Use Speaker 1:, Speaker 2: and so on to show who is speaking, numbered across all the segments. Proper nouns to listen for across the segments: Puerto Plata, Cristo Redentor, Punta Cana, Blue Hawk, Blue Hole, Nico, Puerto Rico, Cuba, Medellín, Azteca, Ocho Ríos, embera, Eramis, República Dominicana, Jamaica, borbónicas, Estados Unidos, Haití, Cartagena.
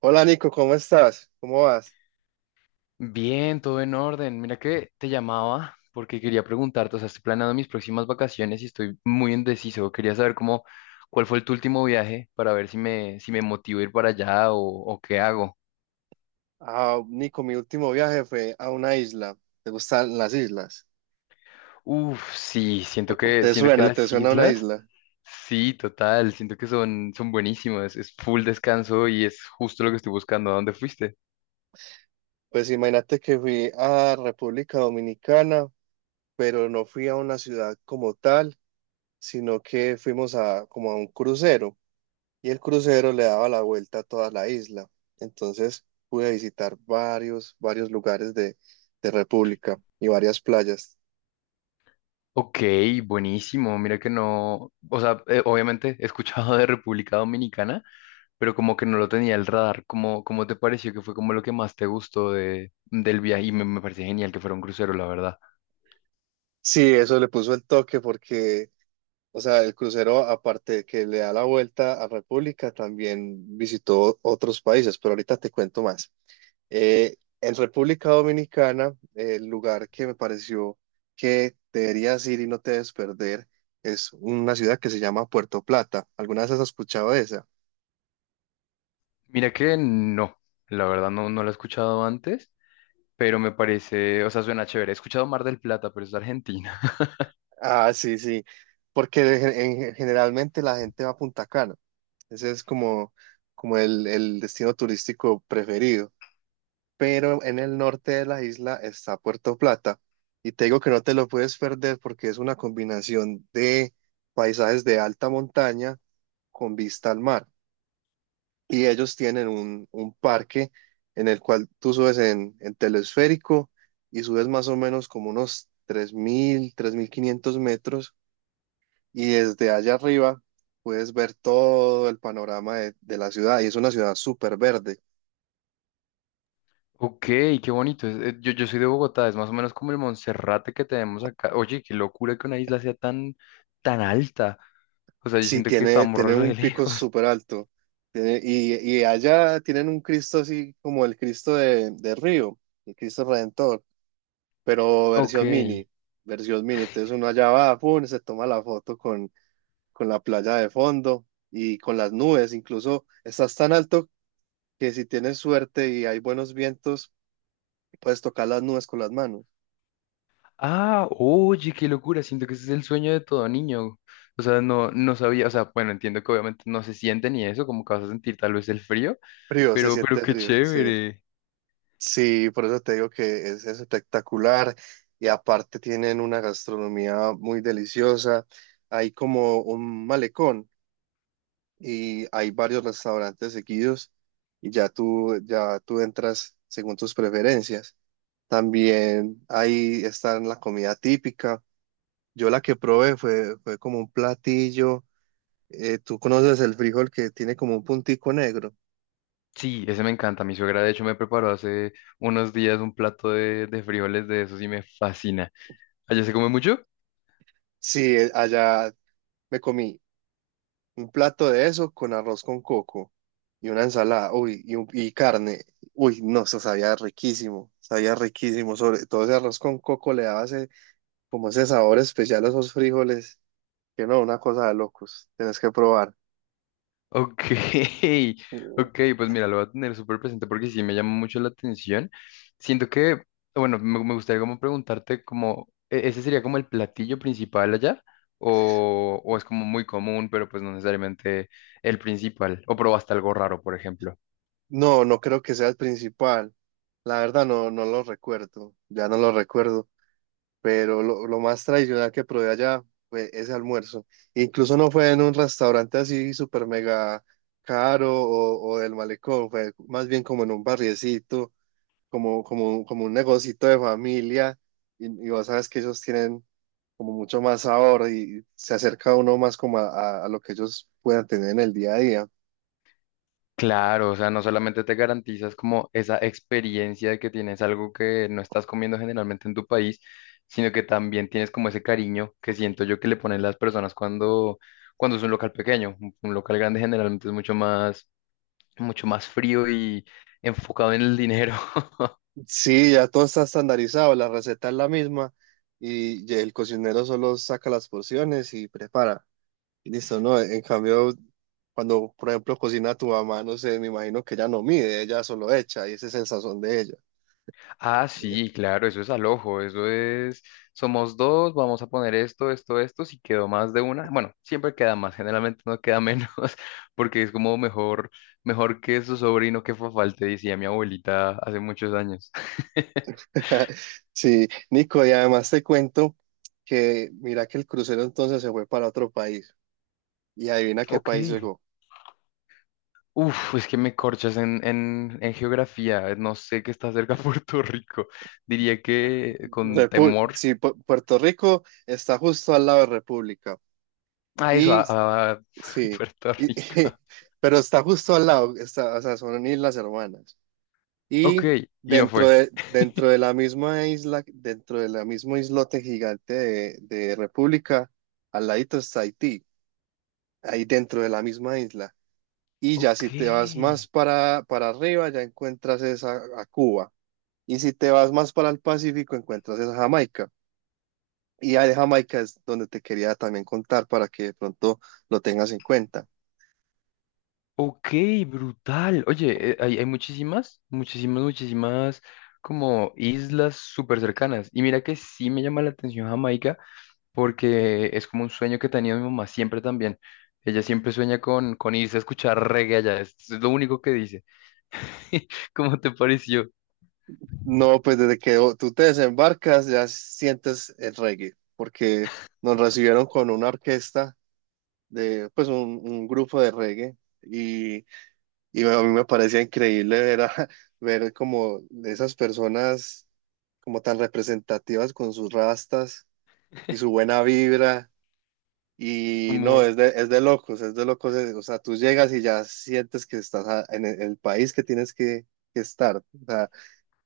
Speaker 1: Hola, Nico, ¿cómo estás? ¿Cómo vas?
Speaker 2: Bien, todo en orden. Mira que te llamaba porque quería preguntarte, o sea, estoy planeando mis próximas vacaciones y estoy muy indeciso. Quería saber cómo, cuál fue el tu último viaje para ver si me motivo a ir para allá o qué hago.
Speaker 1: Ah, Nico, mi último viaje fue a una isla. ¿Te gustan las islas?
Speaker 2: Uf, sí,
Speaker 1: ¿Te
Speaker 2: siento que
Speaker 1: suena? ¿Te
Speaker 2: las
Speaker 1: suena una
Speaker 2: islas,
Speaker 1: isla?
Speaker 2: sí, total, siento que son buenísimas. Es full descanso y es justo lo que estoy buscando. ¿A dónde fuiste?
Speaker 1: Pues imagínate que fui a República Dominicana, pero no fui a una ciudad como tal, sino que fuimos a como a un crucero y el crucero le daba la vuelta a toda la isla. Entonces pude visitar varios lugares de República y varias playas.
Speaker 2: Ok, buenísimo. Mira que no, o sea, obviamente he escuchado de República Dominicana, pero como que no lo tenía el radar. ¿Cómo te pareció que fue como lo que más te gustó de, del viaje? Y me parece genial que fuera un crucero, la verdad.
Speaker 1: Sí, eso le puso el toque porque, o sea, el crucero, aparte de que le da la vuelta a República, también visitó otros países, pero ahorita te cuento más. Eh, en República Dominicana, el lugar que me pareció que deberías ir y no te debes perder es una ciudad que se llama Puerto Plata. ¿Alguna vez has escuchado de esa?
Speaker 2: Mira que no, la verdad no, no lo he escuchado antes, pero me parece, o sea, suena chévere. He escuchado Mar del Plata, pero es de Argentina.
Speaker 1: Ah, sí, sí, porque generalmente la gente va a Punta Cana. Ese es como, como el destino turístico preferido, pero en el norte de la isla está Puerto Plata. Y te digo que no te lo puedes perder porque es una combinación de paisajes de alta montaña con vista al mar. Y ellos tienen un parque en el cual tú subes en telesférico y subes más o menos como unos 3500 metros. Y desde allá arriba puedes ver todo el panorama de la ciudad. Y es una ciudad súper verde.
Speaker 2: Ok, qué bonito. Yo, yo soy de Bogotá, es más o menos como el Monserrate que tenemos acá. Oye, qué locura que una isla sea tan alta. O sea, yo
Speaker 1: Sí,
Speaker 2: siento que
Speaker 1: tiene,
Speaker 2: estamos
Speaker 1: tiene
Speaker 2: re
Speaker 1: un pico
Speaker 2: lejos.
Speaker 1: súper alto. Tiene- y, y allá tienen un Cristo así como el Cristo de Río, el Cristo Redentor, pero
Speaker 2: Ok.
Speaker 1: versión mini, versión mini. Entonces uno allá va, pum, se toma la foto con la playa de fondo y con las nubes. Incluso estás tan alto que, si tienes suerte y hay buenos vientos, puedes tocar las nubes con las manos.
Speaker 2: Ah, oye, qué locura, siento que ese es el sueño de todo niño. O sea, no, no sabía, o sea, bueno, entiendo que obviamente no se siente ni eso, como que vas a sentir tal vez el frío,
Speaker 1: Frío, se
Speaker 2: pero
Speaker 1: siente
Speaker 2: qué
Speaker 1: frío, sí.
Speaker 2: chévere.
Speaker 1: Sí, por eso te digo que es espectacular y aparte tienen una gastronomía muy deliciosa. Hay como un malecón y hay varios restaurantes seguidos y ya tú entras según tus preferencias. También ahí está la comida típica. Yo la que probé fue como un platillo. ¿Tú conoces el frijol que tiene como un puntico negro?
Speaker 2: Sí, ese me encanta. Mi suegra, de hecho, me preparó hace unos días un plato de frijoles de esos y me fascina. ¿Allá se come mucho?
Speaker 1: Sí, allá me comí un plato de eso con arroz con coco y una ensalada, uy, y carne. Uy, no, eso sabía riquísimo, sabía riquísimo. Sobre todo ese arroz con coco le daba ese, como ese sabor especial a esos frijoles, que no, una cosa de locos, tenés que probar.
Speaker 2: Ok, ok, pues mira, lo voy a tener súper presente porque sí me llama mucho la atención. Siento que, bueno, me gustaría como preguntarte como, ¿ese sería como el platillo principal allá? O es como muy común, pero pues no necesariamente el principal? ¿O probaste algo raro, por ejemplo?
Speaker 1: No, no creo que sea el principal. La verdad no, no lo recuerdo, ya no lo recuerdo, pero lo más tradicional que probé allá fue ese almuerzo. Incluso no fue en un restaurante así súper mega caro o del malecón, fue más bien como en un barriecito, como un negocito de familia, y vos sabes que ellos tienen como mucho más sabor y se acerca uno más como a lo que ellos puedan tener en el día a día.
Speaker 2: Claro, o sea, no solamente te garantizas como esa experiencia de que tienes algo que no estás comiendo generalmente en tu país, sino que también tienes como ese cariño que siento yo que le ponen las personas cuando es un local pequeño. Un local grande generalmente es mucho más frío y enfocado en el dinero.
Speaker 1: Sí, ya todo está estandarizado, la receta es la misma y el cocinero solo saca las porciones y prepara. Listo, ¿no? En cambio, cuando, por ejemplo, cocina tu mamá, no sé, me imagino que ella no mide, ella solo echa y ese es el sazón de ella.
Speaker 2: Ah, sí, claro, eso es al ojo, eso es, somos dos, vamos a poner esto, esto, esto, si quedó más de una, bueno, siempre queda más, generalmente no queda menos, porque es como mejor que su sobrino que fue falte, decía mi abuelita hace muchos años.
Speaker 1: Sí, Nico, y además te cuento que mira que el crucero entonces se fue para otro país y adivina qué
Speaker 2: Ok.
Speaker 1: país llegó.
Speaker 2: Uf, es que me corchas en, en geografía, no sé qué está cerca de Puerto Rico, diría que con temor
Speaker 1: Sí, Puerto Rico está justo al lado de República
Speaker 2: a eso,
Speaker 1: y
Speaker 2: a
Speaker 1: sí,
Speaker 2: Puerto
Speaker 1: y
Speaker 2: Rico.
Speaker 1: pero está justo al lado, está, o sea, son islas hermanas.
Speaker 2: Ok,
Speaker 1: Y
Speaker 2: y no fue.
Speaker 1: dentro de la misma isla, dentro de la mismo islote gigante de República, al ladito está Haití, ahí dentro de la misma isla. Y ya
Speaker 2: Ok.
Speaker 1: si te vas más para arriba, ya encuentras esa, a Cuba. Y si te vas más para el Pacífico, encuentras esa Jamaica. Y a Jamaica es donde te quería también contar para que de pronto lo tengas en cuenta.
Speaker 2: Ok, brutal. Oye, hay muchísimas, muchísimas, muchísimas como islas súper cercanas. Y mira que sí me llama la atención Jamaica porque es como un sueño que tenía mi mamá siempre también. Ella siempre sueña con irse a escuchar reggae allá. Es lo único que dice. ¿Cómo te pareció?
Speaker 1: No, pues desde que tú te desembarcas ya sientes el reggae, porque nos recibieron con una orquesta de pues un grupo de reggae y a mí me parecía increíble ver, a- ver como esas personas, como tan representativas con sus rastas y su buena vibra y no,
Speaker 2: Como,
Speaker 1: es de locos, o sea, tú llegas y ya sientes que en el país que tienes que estar, o sea,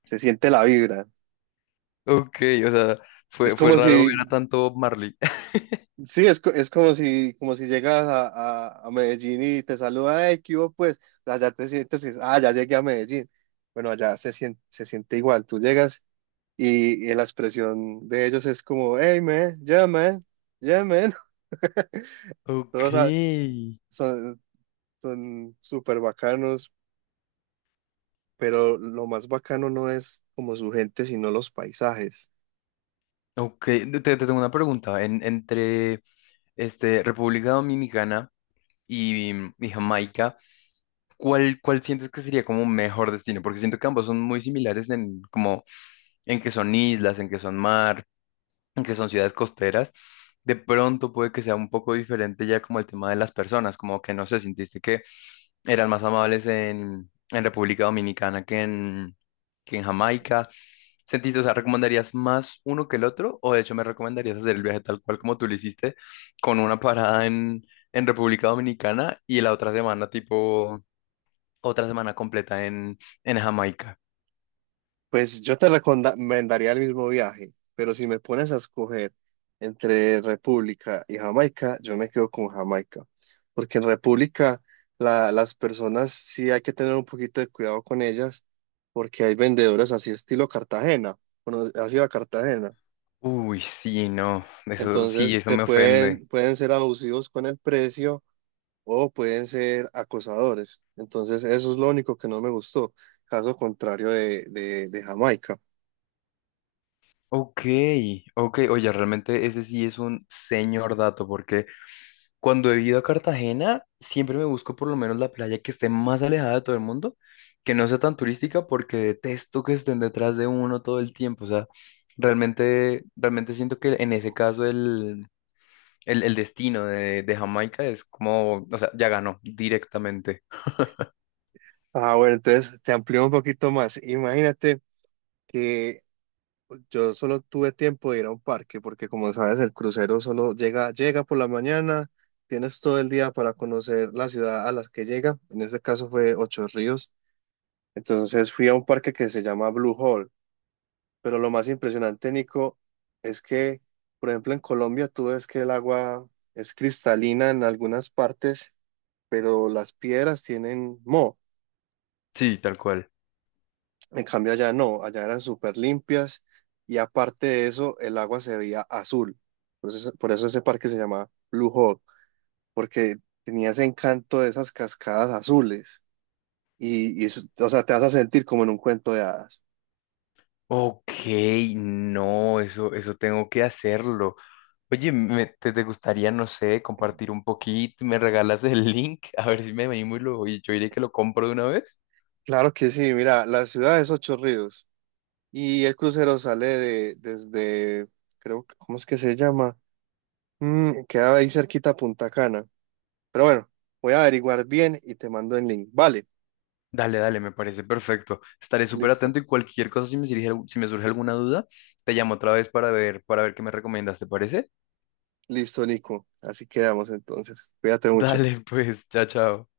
Speaker 1: se siente la vibra.
Speaker 2: ok, o sea,
Speaker 1: Es
Speaker 2: fue
Speaker 1: como
Speaker 2: raro ver a
Speaker 1: si,
Speaker 2: tanto Bob Marley.
Speaker 1: sí, es como si llegas a Medellín y te saluda, «¡Hey, ¿qué hubo, pues?». O sea, ya te sientes, y, ah, ya llegué a Medellín. Bueno, allá se siente igual. Tú llegas y la expresión de ellos es como, «hey, man, yeah, man, yeah, man».
Speaker 2: Ok,
Speaker 1: Todos son, son súper bacanos, pero lo más bacano no es como su gente, sino los paisajes.
Speaker 2: ok. Te tengo una pregunta. Entre este, República Dominicana y, y Jamaica, ¿cuál sientes que sería como un mejor destino? Porque siento que ambos son muy similares en como en que son islas, en que son mar, en que son ciudades costeras. De pronto puede que sea un poco diferente ya como el tema de las personas, como que no sé, sintiste que eran más amables en República Dominicana que en Jamaica. ¿Sentiste, o sea, recomendarías más uno que el otro? ¿O de hecho me recomendarías hacer el viaje tal cual como tú lo hiciste, con una parada en República Dominicana y la otra semana, tipo, otra semana completa en Jamaica?
Speaker 1: Pues yo te recomendaría el mismo viaje, pero si me pones a escoger entre República y Jamaica, yo me quedo con Jamaica, porque en República las personas sí hay que tener un poquito de cuidado con ellas, porque hay vendedores así estilo Cartagena, bueno, así va Cartagena,
Speaker 2: Uy, sí, no, eso sí,
Speaker 1: entonces
Speaker 2: eso
Speaker 1: te
Speaker 2: me ofende.
Speaker 1: pueden, pueden ser abusivos con el precio o pueden ser acosadores, entonces eso es lo único que no me gustó, caso contrario de Jamaica.
Speaker 2: Ok, ok, oye, realmente ese sí es un señor dato, porque cuando he ido a Cartagena, siempre me busco por lo menos la playa que esté más alejada de todo el mundo, que no sea tan turística, porque detesto que estén detrás de uno todo el tiempo. O sea, realmente siento que en ese caso el destino de Jamaica es como, o sea, ya ganó directamente.
Speaker 1: Ah, bueno, entonces te amplío un poquito más. Imagínate que yo solo tuve tiempo de ir a un parque, porque como sabes, el crucero solo llega por la mañana, tienes todo el día para conocer la ciudad a la que llega. En este caso fue Ocho Ríos. Entonces fui a un parque que se llama Blue Hole. Pero lo más impresionante, Nico, es que, por ejemplo, en Colombia tú ves que el agua es cristalina en algunas partes, pero las piedras tienen moho.
Speaker 2: Sí, tal cual.
Speaker 1: En cambio allá no, allá eran súper limpias y aparte de eso el agua se veía azul. Por eso ese parque se llamaba Blue Hawk, porque tenía ese encanto de esas cascadas azules y eso, o sea, te vas a sentir como en un cuento de hadas.
Speaker 2: Ok, no, eso tengo que hacerlo. Oye, te, te gustaría, no sé, ¿compartir un poquito? ¿Me regalas el link? A ver si me animo y yo iré que lo compro de una vez.
Speaker 1: Claro que sí, mira, la ciudad es Ocho Ríos y el crucero sale de, desde, creo, que ¿cómo es que se llama? Mm, queda ahí cerquita a Punta Cana. Pero bueno, voy a averiguar bien y te mando el link. Vale,
Speaker 2: Dale, dale, me parece perfecto. Estaré súper
Speaker 1: listo.
Speaker 2: atento y cualquier cosa, si me surge, si me surge alguna duda, te llamo otra vez para ver qué me recomiendas, ¿te parece?
Speaker 1: Listo, Nico. Así quedamos entonces. Cuídate mucho.
Speaker 2: Dale, pues, chao, chao.